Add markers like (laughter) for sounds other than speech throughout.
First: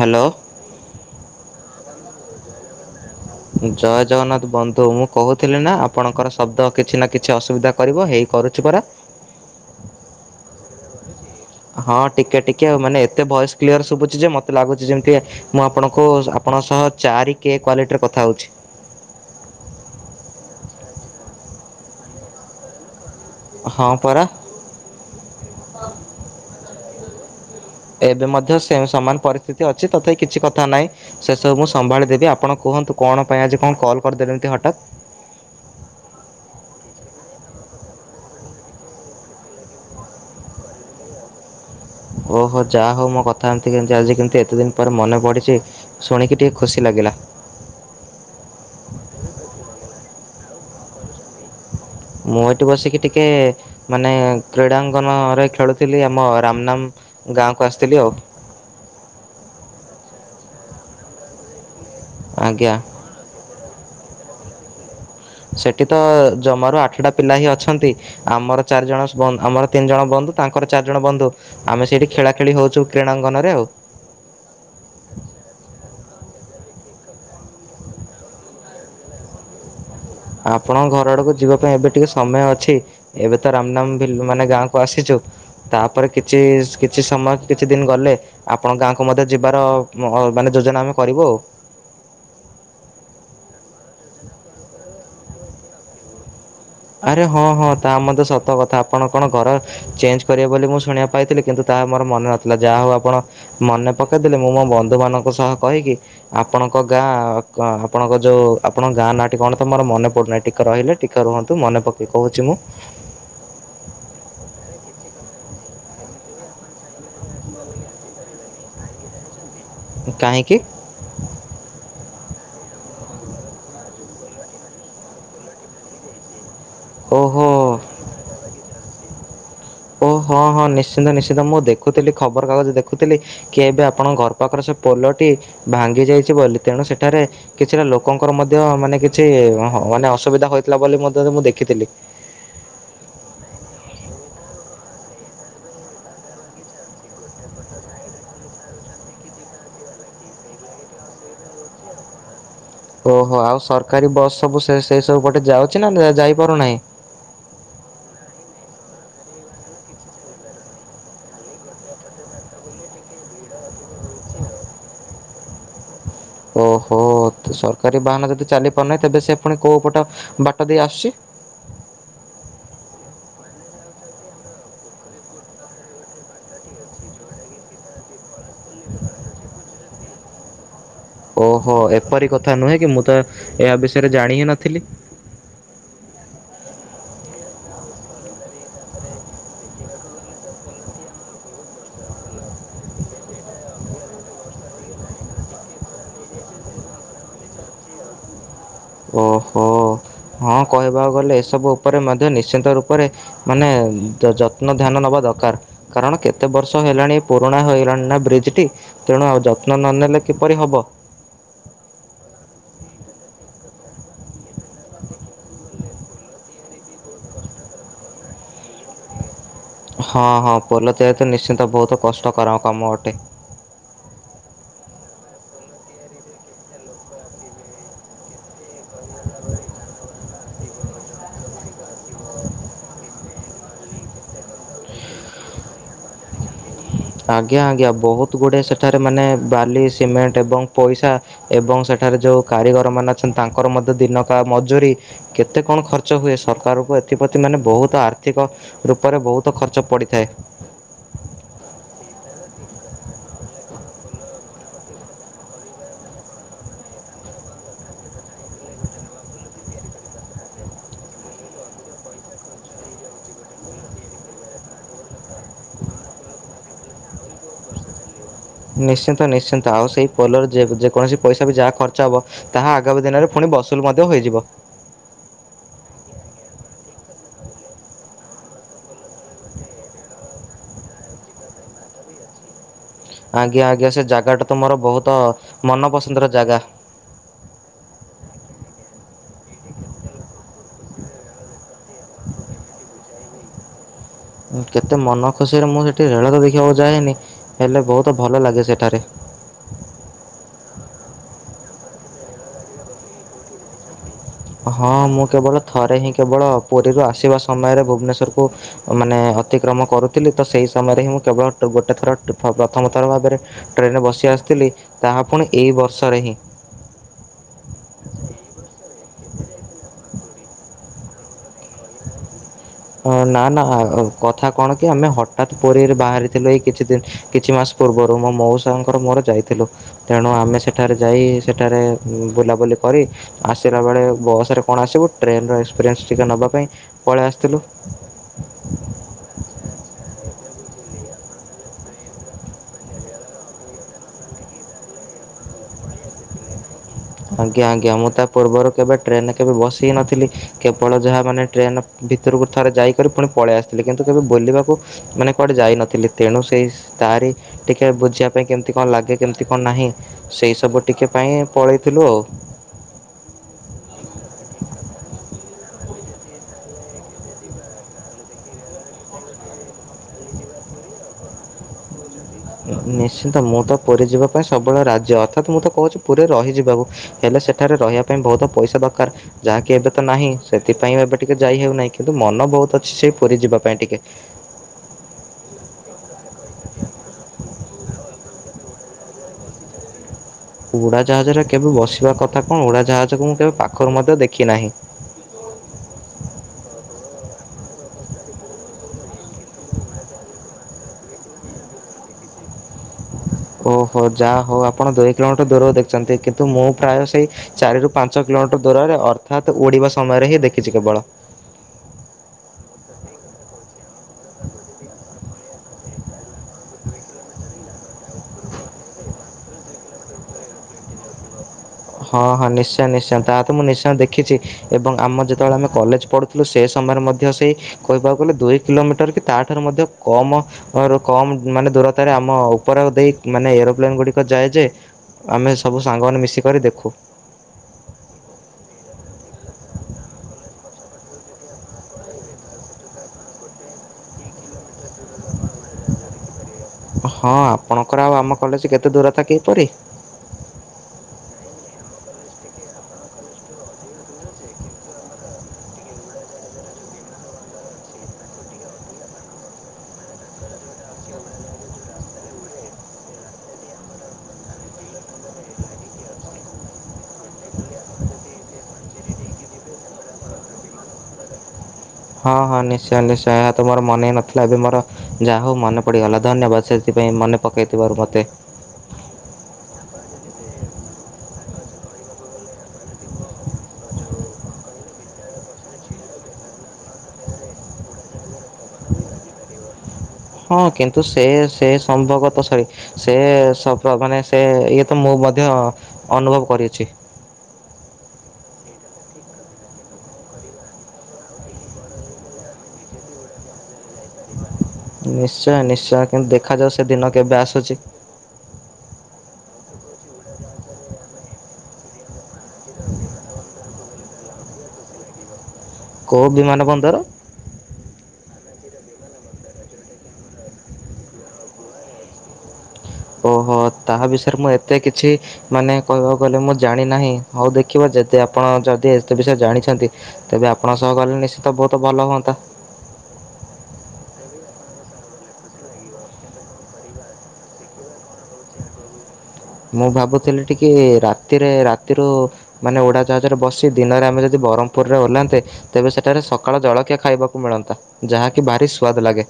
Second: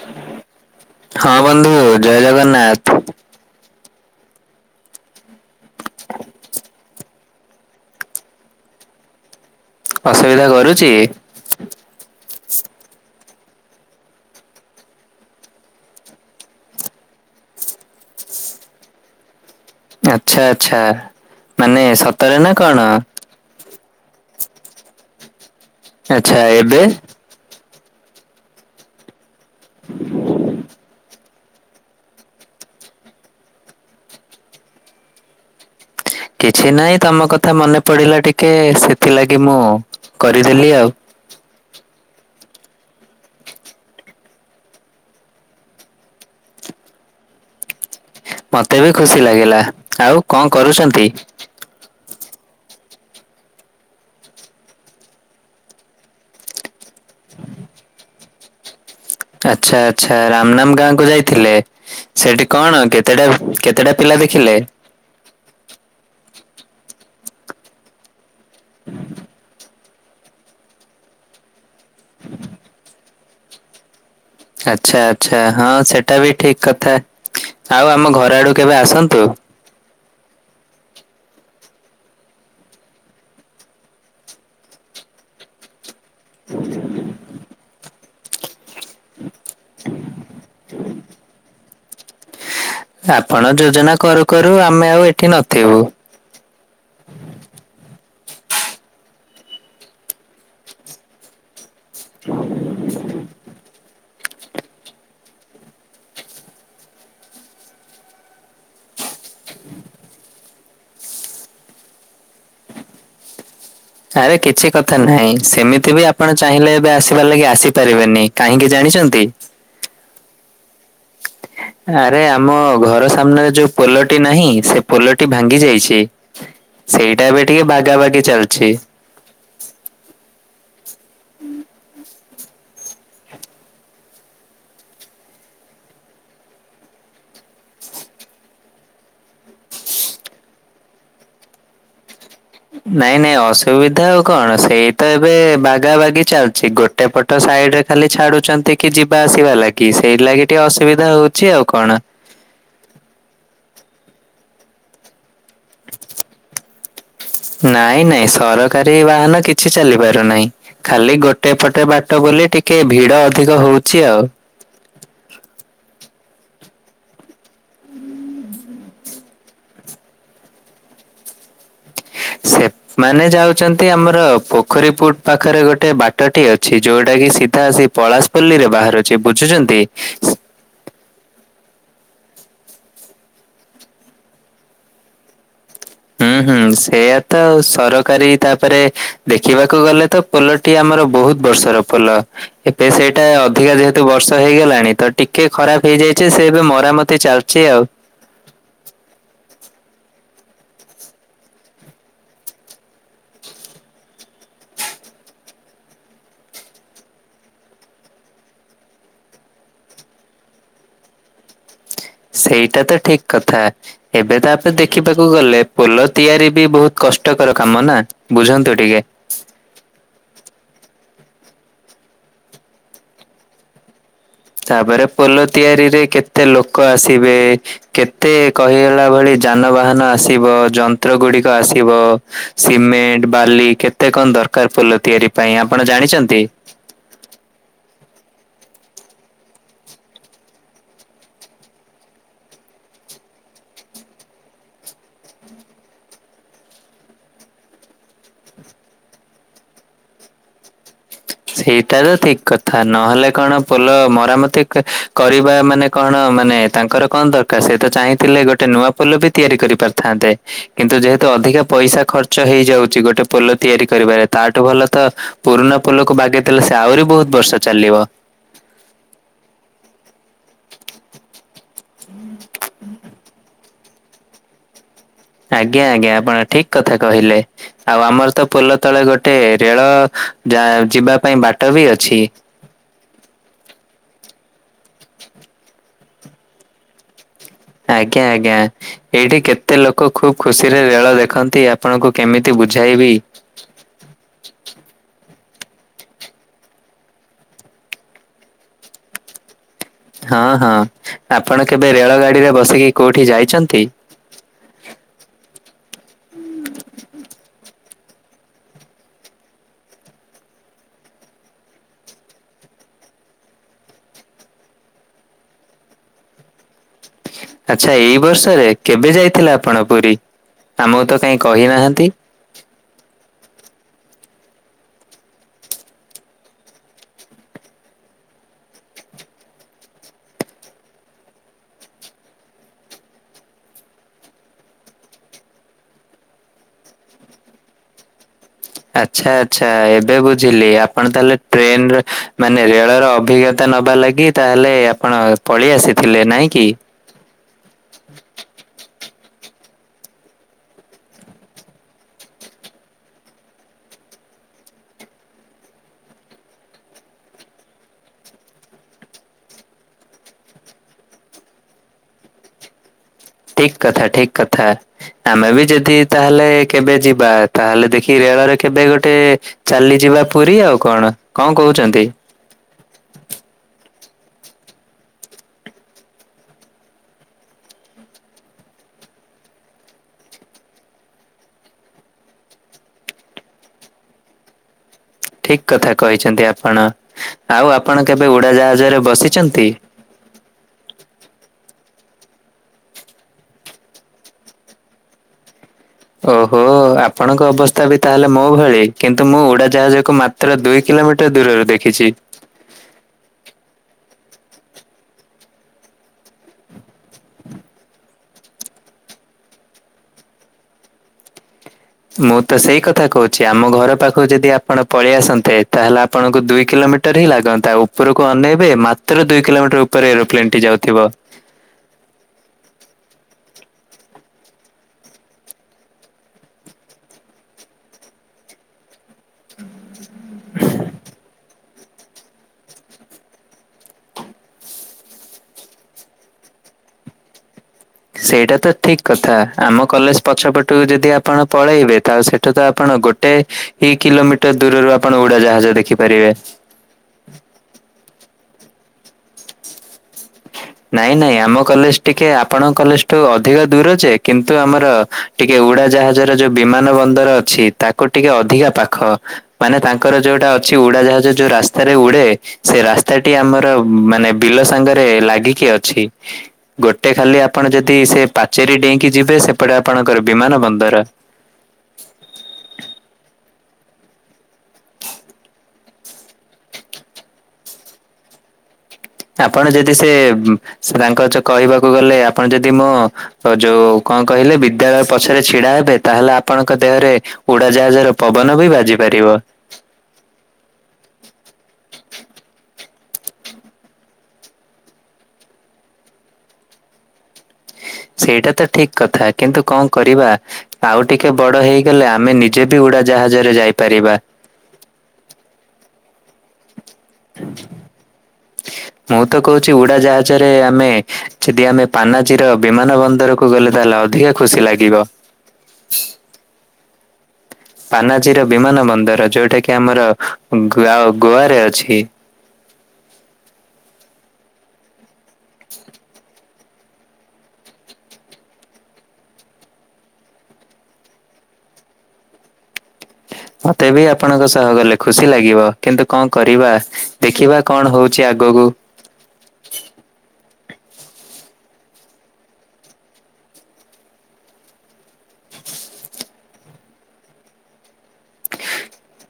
Hello. ହଁ ବନ୍ଧୁ ଜୟ ଜଗନ୍ନାଥ। ଜୟ ଜଗନ୍ନାଥ ବନ୍ଧୁ। ମୁଁ କହୁଥିଲି ନା ଆପଣଙ୍କର ଶବ୍ଦ କିଛି ନା କିଛି ଅସୁବିଧା କରିବ ହେଇ କରୁଛି ପରା। ଅ ସେଇଟା କରୁଛି? ହଁ ଟିକେ ଟିକେ ଆଉ ମାନେ ଏତେ ଭଏସ୍ କ୍ଲିୟର ଶୁଭୁଚି ଯେ ମୋତେ ଲାଗୁଚି ଯେମିତି। ମୁଁ ଆପଣଙ୍କୁ ଆପଣଙ୍କ ସହ ଚାରି କେ କ୍ଵାଲିଟିରେ କଥା ହଉଚି। ଆଚ୍ଛା ଆଚ୍ଛା ମାନେ ସତରେ ନା କଣ? ହଁ ପରା। ଆଚ୍ଛା ଏବେ ଏବେ ମଧ୍ୟ ସେମ୍ ସମାନ ପରିସ୍ଥିତି ଅଛି ତଥାପି କିଛି କଥା ନାଇଁ ସେସବୁ ମୁଁ ସମ୍ଭାଳି ଦେବି ଆପଣ କୁହନ୍ତୁ କଣ ପାଇଁ ଆଜି କଣ କଲ୍ କରିଦେଲେ ଏମିତି ହଠାତ୍? କିଛି ନାଇଁ ତମ କଥା ମନେ ପଡ଼ିଲା ଟିକେ ସେଥିଲାଗି ମୁଁ କରିଦେଲି ଆଉ। ଓହୋ ଯାହା ହଉ ମୋ କଥା ଏମତି କେଏତି ଆଜି କେମତି ଏତେ ଦିନ ପରେ ମନେ ପଡ଼ିଚି ଶୁଣିକି ଟିକେ ଖୁସି ଲାଗିଲା। ମତେ ବି ଖୁସି ଲାଗିଲା ଆଉ କଣ କରୁଛନ୍ତି? ମୁଁ ଏଠି ବସିକି ଟିକେ ମାନେ କ୍ରୀଡ଼ାଙ୍ଗନରେ ଖେଳୁଥିଲି ଆମ ରାମନାମ୍ ଗାଁକୁ ଆସିଥିଲି ଆଉ। ଆଚ୍ଛା ଆଚ୍ଛା ରାମନାମ ଗାଁକୁ ଯାଇଥିଲେ ସେଠି ଆଜ୍ଞା। କଣ କେତ ତେଟା କେତେଟା ପିଲା ଦେଖିଲେ? ସେଠି ତ ଜମାରୁ ଆଠଟା ପିଲା ହିଁ ଅଛନ୍ତି ଆମର ଚାରି ଜଣ ଶ୍ବନ୍ ଆମର ତିନି ଜଣ ବନ୍ଧୁ ତାଙ୍କର ଚାରି ଜଣ ବନ୍ଧୁ ଆମେ ସେଇଠି ଖେଳାଖେଳି ହଉଚୁ କ୍ରୀଡ଼ାଙ୍ଗନରେ ଆଉ। ଆଚ୍ଛା ଆଚ୍ଛା ହଁ ସେଟା ବି ଠିକ୍ କଥା। ଆଉ ଆମ ଘର ଆଡ଼ୁକୁ କେବେ ଆସନ୍ତୁ? ଆପଣଙ୍କ ଘର ଆଡ଼କୁ ଯିବା ପାଇଁ ଏବେ ଟିକେ ସମୟ ଅଛି ଏବେ ତ ରାମନାମ୍ ବିଲ୍ ମାନେ ଗାଁକୁ ଆସିଛୁ। ତାପରେ କିଛି ସ କିଛି ସମୟ କି କିଛି ଦିନ ଗଲେ ଆପଣଙ୍କ ଗାଁକୁ ମଧ୍ୟ ଯିବାର ଅ ମାନେ ଯୋଜନା ଆମେ କରିବୁ ଆଉ। ଆପଣ ଯୋଜନା କରୁ କରୁ ଆମେ ଆଉ ଏଠି ନଥିବୁ। ଆରେ ହଁ ହଁ ତା ମଧ୍ୟ ସତ କଥା ଆପଣ କଣ ଘର ଚେଞ୍ଜ କରିବେ ବୋଲି ମୁଁ ଶୁଣିବାକୁ ପାଇଥିଲି କିନ୍ତୁ ତାହା ମୋର ମନେ ନଥିଲା ଯାହା ହଉ ଆପଣ ମନେ ପକେଇଦେଲେ ମୁଁ ମୋ ବନ୍ଧୁ ମାନଙ୍କ ସହ କହିକି ଆପଣଙ୍କ ଗାଁ କ ଆପଣଙ୍କ ଯୋଉ ଆପଣଙ୍କ ଗାଁ ନାଁଟି କଣ ତ ମୋର ମନେ ପଡ଼ୁନି ଟିକେ ରହିଲେ ଟିକେ ରୁହ ତୁ ମନେ ପକେଇ କହୁଚି ମୁଁ। ଆରେ କିଛି କଥା ନାହିଁ ସେମିତି ବି ଆପଣ ଚାହିଁଲେ ଏବେ ଆସିବାର ଲାଗି ଆସିପାରିବେନି କାହିଁକି ଜାଣିଛନ୍ତି? କାହିଁକି? ଆରେ ଆମ ଘର ସାମ୍ନାରେ ଯୋଉ ପୋଲଟି ନାହିଁ ସେ ପୋଲଟି ଭାଙ୍ଗି ଯାଇଛି। ସେଇଟା ବି ଓହୋ ଟିକେ ବାଗା ବାଗି ଚାଲଛି ଓହଁ ହଁ ନିଶ୍ଚିନ୍ତ ନିଶ୍ଚିନ୍ତ ମୁଁ ଦେଖୁଥିଲି ଖବରକାଗଜ ଦେଖୁଥିଲି କି ଏବେ ଆପଣଙ୍କ ଘର ପାଖର ସେ ପୋଲଟି ଭାଙ୍ଗି ଯାଇଛି ବୋଲି ତେଣୁ ସେଠାରେ କିଛିଟା ଲୋକଙ୍କର ମଧ୍ୟ ମାନେ କିଛି ହ ମାନେ ଅସୁବିଧା ହୋଇଥିଲା ବୋଲି ମଧ୍ୟ ମୁଁ ଦେଖିଥିଲି। ନାଇଁ ନାଇଁ ଅସୁବିଧା ଆଉ କଣ ସେଇ ତ ଏବେ ବାଗା ବାଗି ଚାଲିଛି ଗୋ ଗୋଟେ ପଟ ସାଇଡ଼ ରେ ଖାଲି ଛାଡ଼ୁଛନ୍ତି କି ଯିବା ଆସିବା ଲାଗି ସେଇ ଲାଗି ଟିକେ ଅସୁବିଧା ହଉଛି ଆଉ କଣ। ଓହୋ ଆଉ ସରକାରୀ ବସ୍ ସବୁ ସେ ସେ ସବୁ ପଟେ ଯାଉଛି ନା ଯାଇପାରୁନାହିଁ? ନାଇଁ ନାଇଁ ସରକାରୀ ବାହାନ କିଛି ଚାଲି ପାରୁନାହିଁ। ଖାଲି ଗୋଟେ ପଟେ ବାଟ ବୋଲି ଟିକେ ଭିଡ଼ ଅଧିକ ହଉଛି ଆଉ। ଓହୋ ସରକାରୀ ବାହାନ ଯଦି ଚାଲି ପାରୁନାହିଁ ତେବେ ସେ ପୁଣି କୋଉ ପଟ ବାଟ ଦେଇ ଆସୁଛି। ସେଫ୍ ମାନେ ଯାଉଛନ୍ତି ଆମର ପୋଖରୀ ପୁଟ ପାଖରେ ଗୋଟେ ବାଟଟି ଅଛି ଯୋଉଟା କି ସିଧା ସେ ପଳାସ ପଲି ରେ ବାହାରୁଛି ବୁଝୁଛନ୍ତି? ଓହୋ ଏପରି କଥା ନୁହେଁ କି ମୁଁ ତ ଏହା ବିଷୟରେ ଜାଣି ହିଁ ନଥିଲି। ହୁଁ ହୁଁ ସେଇଆା ତ ସରକାରୀ ତାପରେ ଦେଖିବାକୁ ଗଲେ ତ ପୋଲ ଟି ଆମର ବହୁତ ବର୍ଷର ପୋଲ ଏବେ ସେଇଟା ଅଧିକା ଯେହେ ତୁ ବର୍ଷ ହେଇଗଲାଣି ତ ଟିକେ ଖରାପ ହେଇଯାଇଛି ସେ ଏବେ ମରାମତି ଚାଲିଛି ଆଉ। ଓହୋ ହଁ କହିବାକୁ ଗଲେ ଏସବୁ ଉପରେ ମଧ୍ୟ ନିଶ୍ଚିନ୍ତ ରୂପରେ ମାନେ ଯତ୍ନ ଧ୍ୟାନ ନବା ଦରକାର। କାରଣ କେତେ ବର୍ଷ ହେଲାଣି ପୁରୁଣା ହେଇଗଲାଣି ନା ବ୍ରିଜ ଟି। ତେଣୁ ଆଉ ଯତ୍ନ ନନେଲେ କିପରି ହବ। ସେଇଟା ତ ଠିକ କଥା ଏବେ ତାପରେ ଦେଖିବାକୁ ଗଲେ ପୋଲ ତିଆରି ବି ବହୁତ କଷ୍ଟକର କାମ ନା ବୁଝନ୍ତୁ ଟିକେ। ହଁ ହଁ ପୋଲ ତିଆରି ତ ନିଶ୍ଚିନ୍ତ ବହୁତ କଷ୍ଟକର କାମ ଅଟେ। ତାପରେ ପୋଲ ତିଆରିରେ କେତେ ଲୋକ ଆସିବେ କେତେ କହିଗଲା ଭଳି ଯାନବାହାନ ଆସିବ ଯନ୍ତ୍ରଗୁଡ଼ିକ ଆସିବ। ସିମେଣ୍ଟ ବାଲି କେତେ କଣ ଦରକାର ଫୁଲ ତିଆରି ପାଇଁ ଆପଣ ଜାଣିଛନ୍ତି। ଆଜ୍ଞା ଆଜ୍ଞା ବହୁତ ଗୁଡେ ସେଠାରେ ମାନେ ବାଲି ସିମେଣ୍ଟ ଏବଂ ପଇସା ଏବଂ ସେଠାରେ ଯୋଉ କାରିଗର ମାନେ ଅଛନ୍ତି ତାଙ୍କର ମଧ୍ୟ ଦିନକା ମଜୁରୀ। କେତେ କଣ ଖର୍ଚ୍ଚ ହୁଏ ସରକାରଙ୍କୁ ଏଥିପ୍ରତି ମାନେ ବହୁତ ଆର୍ଥିକ ରୂପରେ ବହୁତ ଖର୍ଚ୍ଚ ପଡ଼ିଥାଏ। ସେଇଟା ତ ଠିକ କଥା ନହେଲେ କଣ ପୋଲ ମରାମତି କ କରିବା ମାନେ। କଣ ମାନେ ତାଙ୍କର କଣ ଦରକାର ସେ ତ ଚାହିଁଥିଲେ ଗୋଟେ ନୂଆ ପୋଲ ବି ତିଆରି କରିପାରିଥାନ୍ତେ। କିନ୍ତୁ ଯେହେତୁ ଅଧିକା ପଇସା ଖର୍ଚ୍ଚ ହେଇଯାଉଛି ଗୋଟେ ପୋଲ ତିଆରି କରିବାରେ ତାଠୁ ଭଲ ତ ପୁରୁଣା ପୁଲକୁ ବାଗେଇଥିଲେ ସେ ଆହୁରି ବହୁତ ବର୍ଷ ଚାଲିବ। ନିଶ୍ଚିନ୍ତ ନିଶ୍ଚିନ୍ତ ଆଉ ସେଇ ପୋଲର ଯେକ ଯେକୌଣସି ପଇସା ବି ଯାହା। ଖର୍ଚ୍ଚ ହବ ତାହା ଆଗାମୀ ଦିନରେ ପୁଣି ବସୁଲ ମଧ୍ୟ ହେଇଯିବ। ଆଜ୍ଞା ଆଜ୍ଞା ଆପଣ ଠିକ କଥା କହିଲେ। ଆଉ ଆମର ତ ପୋଲ ତଳେ ଗୋଟେ ରେଳ ଯା ଯିବା ପାଇଁ ବାଟ ବି ଅଛି। ଆଜ୍ଞା ଆଜ୍ଞା ସେ ଜାଗାଟା ତ ମୋର ବହୁତ ମନପସନ୍ଦର ଜାଗା। ଆଜ୍ଞା ଆଜ୍ଞା। ଏଇଠି କେତେ ଲୋକ ଖୁବ ଖୁସିରେ ରେଳ ଦେଖନ୍ତି ଆପଣଙ୍କୁ କେମିତି ବୁଝାଇବି। କେତେ ମନ ଖୁସିରେ ମୁଁ ସେଠି ରେଳ ତ ଦେଖିବାକୁ ଯାଏନି ହେଲେ ବହୁତ ଭଲ ଲାଗେ ସେଠାରେ। ହଁ ହଁ ଆପଣ କେବେ ରେଳ ଗାଡିରେ ବସିକି କୋଉଠି ଯାଇଛନ୍ତି। ହଁ ମୁଁ କେବଳ ଥରେ ହିଁ କେବଳ ପୁରୀରୁ ଆସିବା ସମୟରେ ଭୁବନେଶ୍ୱରକୁ ମାନେ ଅତିକ୍ରମ କରୁଥିଲି ତ ସେଇ ସମୟରେ ହିଁ ମୁଁ କେବଳ ଗୋଟେ ଥର ପ୍ରଥମ ଥର ଭାବରେ ଟ୍ରେନରେ ବସି ଆସିଥିଲି ତାହା ପୁଣି ଏଇ ବର୍ଷରେ ହିଁ। ଆଚ୍ଛା ଏଇ ବର୍ଷରେ କେବେ ଯାଇଥିଲା ଆପଣ ପୁରୀ ଆମକୁ ତ କାହିଁ କହିନାହାନ୍ତି। ନା ନା କଥା କଣ କି ଆମେ ହଠାତ୍ ପୁରୀରୁ ବାହାରିଥିଲୁ ଏଇ କିଛି ଦିନ କିଛି ମାସ ପୂର୍ବରୁ ମୋ ମଉସାଙ୍କର ମୋର ଯାଇଥିଲୁ। ତେଣୁ ଆମେ ସେଠାରେ ଯାଇ ସେଠାରେ ବୁଲାବୁଲି କରି ଆସିଲା ବେଳେ ବସରେ କଣ ଆସିବୁ ଟ୍ରେନ୍ ଏକ୍ସପିରିଏନ୍ସ ଟିକଏ ନେବା ପାଇଁ ପଳେଇ ଆସିଥିଲୁ। (inaudible) ଆଚ୍ଛା ଆଚ୍ଛା ଏବେ ବୁଝିଲି ଆପଣ ତାହେଲେ ଟ୍ରେନ ମାନେ ରେଳ ର ଅଭିଜ୍ଞତା ନବା ଲାଗି ତାହେଲେ ଆପଣ ପଳେଇ ଆସିଥିଲେ ନାଇଁ କି। ଆଜ୍ଞା ଆଜ୍ଞା ମୁଁ ତା ପୂର୍ବରୁ କେବେ ଟ୍ରେନରେ କେବେ ବସି ନଥିଲି। କେବଳ ଯାହା ମାନେ ଟ୍ରେନ ଭିତରକୁ ଥରେ ଯାଇକରି ପୁଣି ପଳେଇ ଆସିଥିଲେ କିନ୍ତୁ କେବେ ବୁଲିବାକୁ ମାନେ କୁଆଡେ ଯାଇନଥିଲି ତେଣୁ ସେଇସ ତାରି ଟିକେ ବୁଝିବା ପାଇଁ କେମିତି କଣ ଲାଗେ କେମିତି କଣ ନାହିଁ ସେଇ ସବୁ ଟିକେ ପାଇଁ ପଳେଇଥିଲୁ ଆଉ। ଠିକ କଥା ଠିକ କଥା। ଆମେ ବି ଯଦି ତାହେଲେ କେବେ ଯିବା ତାହେଲେ ଦେଖି ରେଳରେ କେବେ ଗୋଟେ ଚାଲିଯିବା ପୁରୀ ଆଉ କଣ କଣ କହୁଛନ୍ତି। ନିଶ୍ଚିନ୍ତ ମୁଁ ତ ପୁରୀ ଯିବା ପାଇଁ ସବୁବେଳେ ରାଜ୍ୟ ଅର୍ଥାତ ମୁଁ ତ କହୁଛି ପୁରୀ ରହିଯିବାକୁ। ହେଲେ ସେଠାରେ ରହିବା ପାଇଁ ବହୁତ ପଇସା ଦରକାର। ଯାହାକି ଏବେ ତ ନାହିଁ ସେଥିପାଇଁ ଏବେ ଟିକେ ଯାଇ ହେଉନାହିଁ କିନ୍ତୁ ମନ ବହୁତ ଅଛି ସେ ପୁରୀ ଯିବା ପାଇଁ ଟିକେ। ଠିକ କଥା କହିଛନ୍ତି ଆପଣ ଆଉ ଆପଣ କେବେ ଉଡ଼ାଜାହାଜରେ ବସିଛନ୍ତି। ଉଡ଼ାଜାହାଜରେ କେବେ ବସିବା କଥା କଣ ଉଡ଼ାଜାହାଜକୁ ମୁଁ କେବେ ପାଖରୁ ମଧ୍ୟ ଦେଖି ନାହିଁ। ଓହୋ ଆପଣଙ୍କ ଅବସ୍ଥା ବି ତାହେଲେ ମୋ ଭଳି କିନ୍ତୁ ମୁଁ ଉଡାଜାହାଜ କୁ ମାତ ତୋର ଦୁଇ କିଲୋମିଟର ଦୂରରୁ ଦେଖିଚି। ଓହୋ ଯାହୋଉ ଆପଣ ଦୁଇ କିଲୋମିଟର ଦୂରରୁ ଦେଖିଚନ୍ତି କିନ୍ତୁ ମୁଁ ପ୍ରାୟ ସେଇ ଚାରିରୁ ପାଞ୍ଚ କିଲୋମିଟର ଦୂରରେ ଅର୍ଥାତ ଉଡିବା ସମୟରେ ହିଁ ଦେଖିଚି କେବଳ। ମୁଁ ତ ସେଇ କଥା କୋହୁଚି ଆମ ଘର ପାଖକୁ ଯଦି ଆପଣ ପଳେଆସନ୍ତେ ତାହେଲେ ଆପଣଙ୍କୁ ଦୁଇ କିଲୋମିଟର ହିଁ ଲାଗନ୍ତା ଉ ଉପରକୁ ଅନେଇବେ ମାତ୍ର ଦୁଇ କିଲୋମିଟର ଉପରେ ଏରୋପ୍ଲେନଟି ଯାଉଥିବ। ହଁ ହଁ ନିଶ୍ଚୟ ନିଶ୍ଚୟ ତା ତ ମୁଁ ନିଶ୍ଚୟ ଦେଖିଚି ଏବଂ ଆମ ଯେତେବେଳେ ଆମେ କଲେଜ ପଢୁ ଥୁଲୁ ସେ ସମୟରେ ମଧ୍ୟ ସେଇ କହିବାକୁ ଗଲେ ଦୁଇ କିଲୋମିଟର କି ତାଠାରୁ ମଧ୍ୟ କମ ହାରୁ କମ ମାନେ ଦୂର ତାରେ ଆମ ଉପର ଦେଇ ମାନେ ଏରୋପ୍ଲେନ୍ ଗୁଡିକ ଯାଏ ଯେ ଆମେ ସବୁ ସାଙ୍ଗମାନେ ମିଶିକରି ଦେ ଖୁ। ସେଇଟା ତ ଠିକ କଥା ଆମ କଲେଜ ପଛପଟକୁ ଯଦି ଆପଣ ପଳେଇବେ ତାଲେ ସେଠୁ ତ ଆପଣ ଗୋ ଟେ ହି କିଲୋମିଟର ଦୂରରୁ ଆପଣ ଉଡାଜାହାଜ ଦେଖିପାରିବେ। ହଁ ଆପଣଙ୍କର ଆଉ ଆମ କଲେଜ କେତେ ଦୂରତା କି ଏପରି ନାଇଁ ନାଇଁ ଆମ କଲେଜ ଟିକେ ଆପଣଙ୍କ କଲେଜଠୁ ଅଧିକ ଦୂର ଯେ କିନ୍ତୁ ଆମର ଟିକେ ଉଡାଜାହାଜର ଯୋଉ ବିମାନବନ୍ଦର ଅଛି ତାକୁ ଟିକେ ଅଧିକା ପାଖ। ମାନେ ତାଙ୍କର ଯୋଉଟା ଅଛି ଉଡାଜାହାଜ ଯୋଉ ରାସ୍ତାରେ ଉଡେ ସେ ରାସ୍ତାଟି ଆମର ମାନେ ବିଲ ସାଙ୍ଗରେ ଲାଗିକି ଅଛି। ଗୋଟେ ଖାଲି ଆପଣ ଯଦି ସେ ପାଚେରୀ ଡେଇଁକି ଯିବେ ସେପଟେ ଆପଣଙ୍କର ବିମାନବନ୍ଦର ହଁ ହଁ ନିଶ୍ଚୟ ନିଶ୍ଚୟ ଏହା ତ ମୋର ମନେ ହିଁ ନଥିଲା ଏବେ ମୋର ଯାହୋଉ ମନେ ପଡିଗଲା ଧନ୍ୟବାଦ ସେଇଥିପାଇଁ ମନେ ପକେଇଥିବାରୁ ମତେ। ଆପଣ ଯଦି ସେ ଉଁ ସ୍ ତାଙ୍କ ଯ କହିବାକୁ ଗଲେ ଆପଣ ଯଦି ମୁଁ ତ ଯୋଉ କଣ କହିଲେ ବିଦ୍ୟାଳୟ ପଛରେ ଛିଡା ହେବେ ତାହେଲେ ଆପଣଙ୍କ ଦେହରେ ଉଡାଜାହାଜର ପବନ ବି ବାଜି ପାରିବ। ହଁ କିନ୍ତୁ ସେ ସେ ସମ୍ଭବତ ସଳି ସେ ସପ ମାନେ ସେ ଇଏ ତ ମୁଁ ମଧ୍ୟ ଅନୁଭବ କରିଅଛି। ସେଇଟା ତ ଠିକ କଥା କିନ୍ତୁ କଣ କରିବା ଆଉ ଟିକେ ବଡ ହେଇଗଲେ ଆମେ ନିଜେ ବି ଉଡାଜାହାଜରେ ଯାଇପାରିବା। ନିଶ୍ଚୟ ନିଶ୍ଚୟ କିନ୍ତୁ ଦେଖାଯାଉ ସେ ଦିନ କେବେ ଆସୁଚି। ମୁଁ ତ କୋହୁଚି ଉଡାଜାହାଜରେ ଆମେ ଯଦି ଆମେ ପାନାଜୀର ବିମାନ ବନ୍ଦର କୁ ଗଲେ ତାହେଲେ ଅଧିକା ଖୁସି ଲାଗିବ। କୋଉ ବିମାନ ବନ୍ଦର? ପାନାଜୀର ବିମାନ ବନ୍ଦର ଯୋଉଟା କିି ଆମର ଉଁ ଗୁଆ ଓ ଗୋଆରେ ଅଛି। ଓହୋ ତାହା ବିଷୟରେ ମୁଁ ଏତେ କିଛି ମାନେ କହିବାକୁ ଗଲେ ମୁଁ ଜାଣିନାହିଁ ହୋଉ ଦେଖିବା ଯଦି ଆପଣ ଯଦି ଏତେ ବିଷୟରେ ଜାଣିଛନ୍ତି ତେବେ ଆପଣଙ୍କ ସହ ଗଲେ ନିଶ୍ଚିତ ବୋହୁତ ଭଲ ହୁଅନ୍ତା। ମତେ ବି ଆପଣଙ୍କ ସହ ଗଲେ ଖୁସି ଲାଗିବ କିନ୍ତୁ କଣ କରିବା ଦେଖିବା କଣ ହୋଉଛି ଆଗକୁ। ମୁଁ ଭାବୁଥିଲି ଟିକିଏ ରାତିରେ ରାତିରୁ ମାନେ ଉଡ଼ାଜାହାଜରେ ବସି ଦିନରେ ଆମେ ଯଦି ବରହମପୁରରେ ଓଲହାନ୍ତେ ତେବେ ସେଠାରେ ସକାଳ ଜଳଖିଆ ଖାଇବାକୁ ମିଳନ୍ତା ଯାହାକି ଭାରି ସୁଆଦ ଲାଗେ।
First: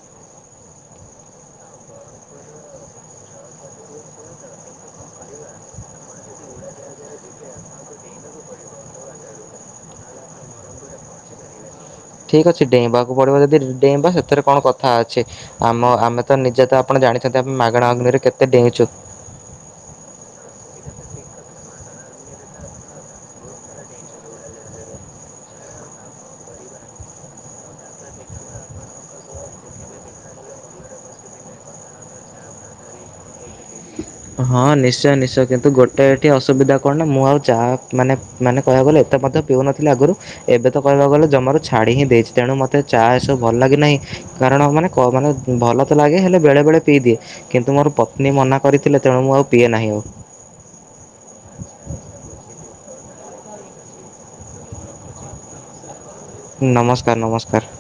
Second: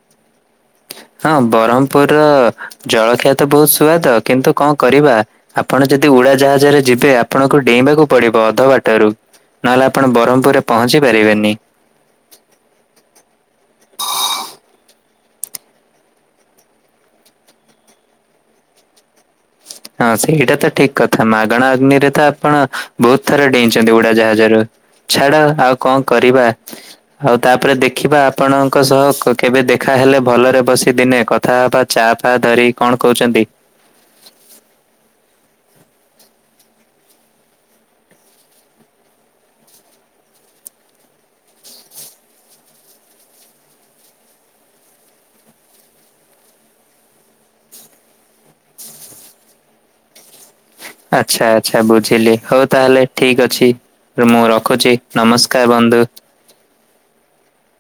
ହଁ ବରହମପୁରର ଜଳଖିଆ ତ ବୋହୁତ ସୁଆଦ କିନ୍ତୁ କଣ କରିବା ଆପଣ ଯଦି ଉଡା ଜାହାଜରେ ଯିବେ ଆପଣଙ୍କୁ ଡେଇଁବାକୁ ପଡିବ ଅଧା ବାଟରୁ ନହେଲେ ଆପଣ ବରହମପୁରରେ ପହଞ୍ଚି ପାରିବେନି। ଠିକ୍ ଅଛି ଡେଇଁବାକୁ ପଡ଼ିବ ଯଦି ଡେଇଁବା ସେଥିରେ କଣ କଥା ଅଛି ଆମ ଆମେ ତ ନିଜେ ତ ଆପଣ ଜାଣିଛନ୍ତି ଆମେ ମାଗଣା ଅଗ୍ନିରେ କେତେ ଡେଇଁଚୁ। ହଁ ସେଇଟା ତ ଠିକ କଥା ମାଗଣା ଅଗ୍ନିରେ ତ ଆପଣ ବୋହୁତ ଥର ଡେଇଁଛନ୍ତି ଉଡାଜାହାଜରୁ। ଛାଡ ଆଉ କଣ କରିବା। ହୋଉ ତାପରେ ଦେଖିବା ଆପଣଙ୍କ ସହ କ-କେବେ ଦେଖା ହେଲେ ଭଲରେ ବସି ଦିନେ କ କଥା ହବା ଚାଆ ଫାଆ ଧରିକି କଣ କହୁଚନ୍ତି? ହଁ ନିଶ୍ଚୟ ନିଶ୍ଚୟ କିନ୍ତୁ ଗୋଟେ ଏଠି ଅସୁବିଧା କଣ ନା ମୁଁ ଆଉ ଚାଆ ମାନେ ମାନେ କହିବାକୁ ଗଲେ ଏତେ ମଧ୍ୟ ପିଉନଥିଲେ ଆଗରୁ। ଏବେ ତ କହିବାକୁ ଗଲେ ଜମାରୁ ଛାଡି ହିଁ ଦେଇଛି ତେଣୁ ମତେ ଚା ଏସବୁ ଭଲ ଲାଗୁନାହିଁ। କାରଣ ମାନେ କ ମାନେ ଭଲ ତ ଲାଗେ ହେଲେ ବେଳେବେଳେ ପିଇଦିଏ କିନ୍ତୁ ମୋର ପତ୍ନୀ ମନା କରିଥିଲେ। ତେଣୁଁ ମୁଁ ଆଉ ପିଏ ନାହିଁ ଆଉ। ଆଚ୍ଛା ଆଚ୍ଛା ବୁଝିଲି ହଉ ତାହେଲେ ଠିକ ଅଛି। ମୁଁ ରଖୁଛି ନମସ୍କାର ବନ୍ଧୁ। ହୁଁ ନମସ୍କାର ନମସ୍କାର।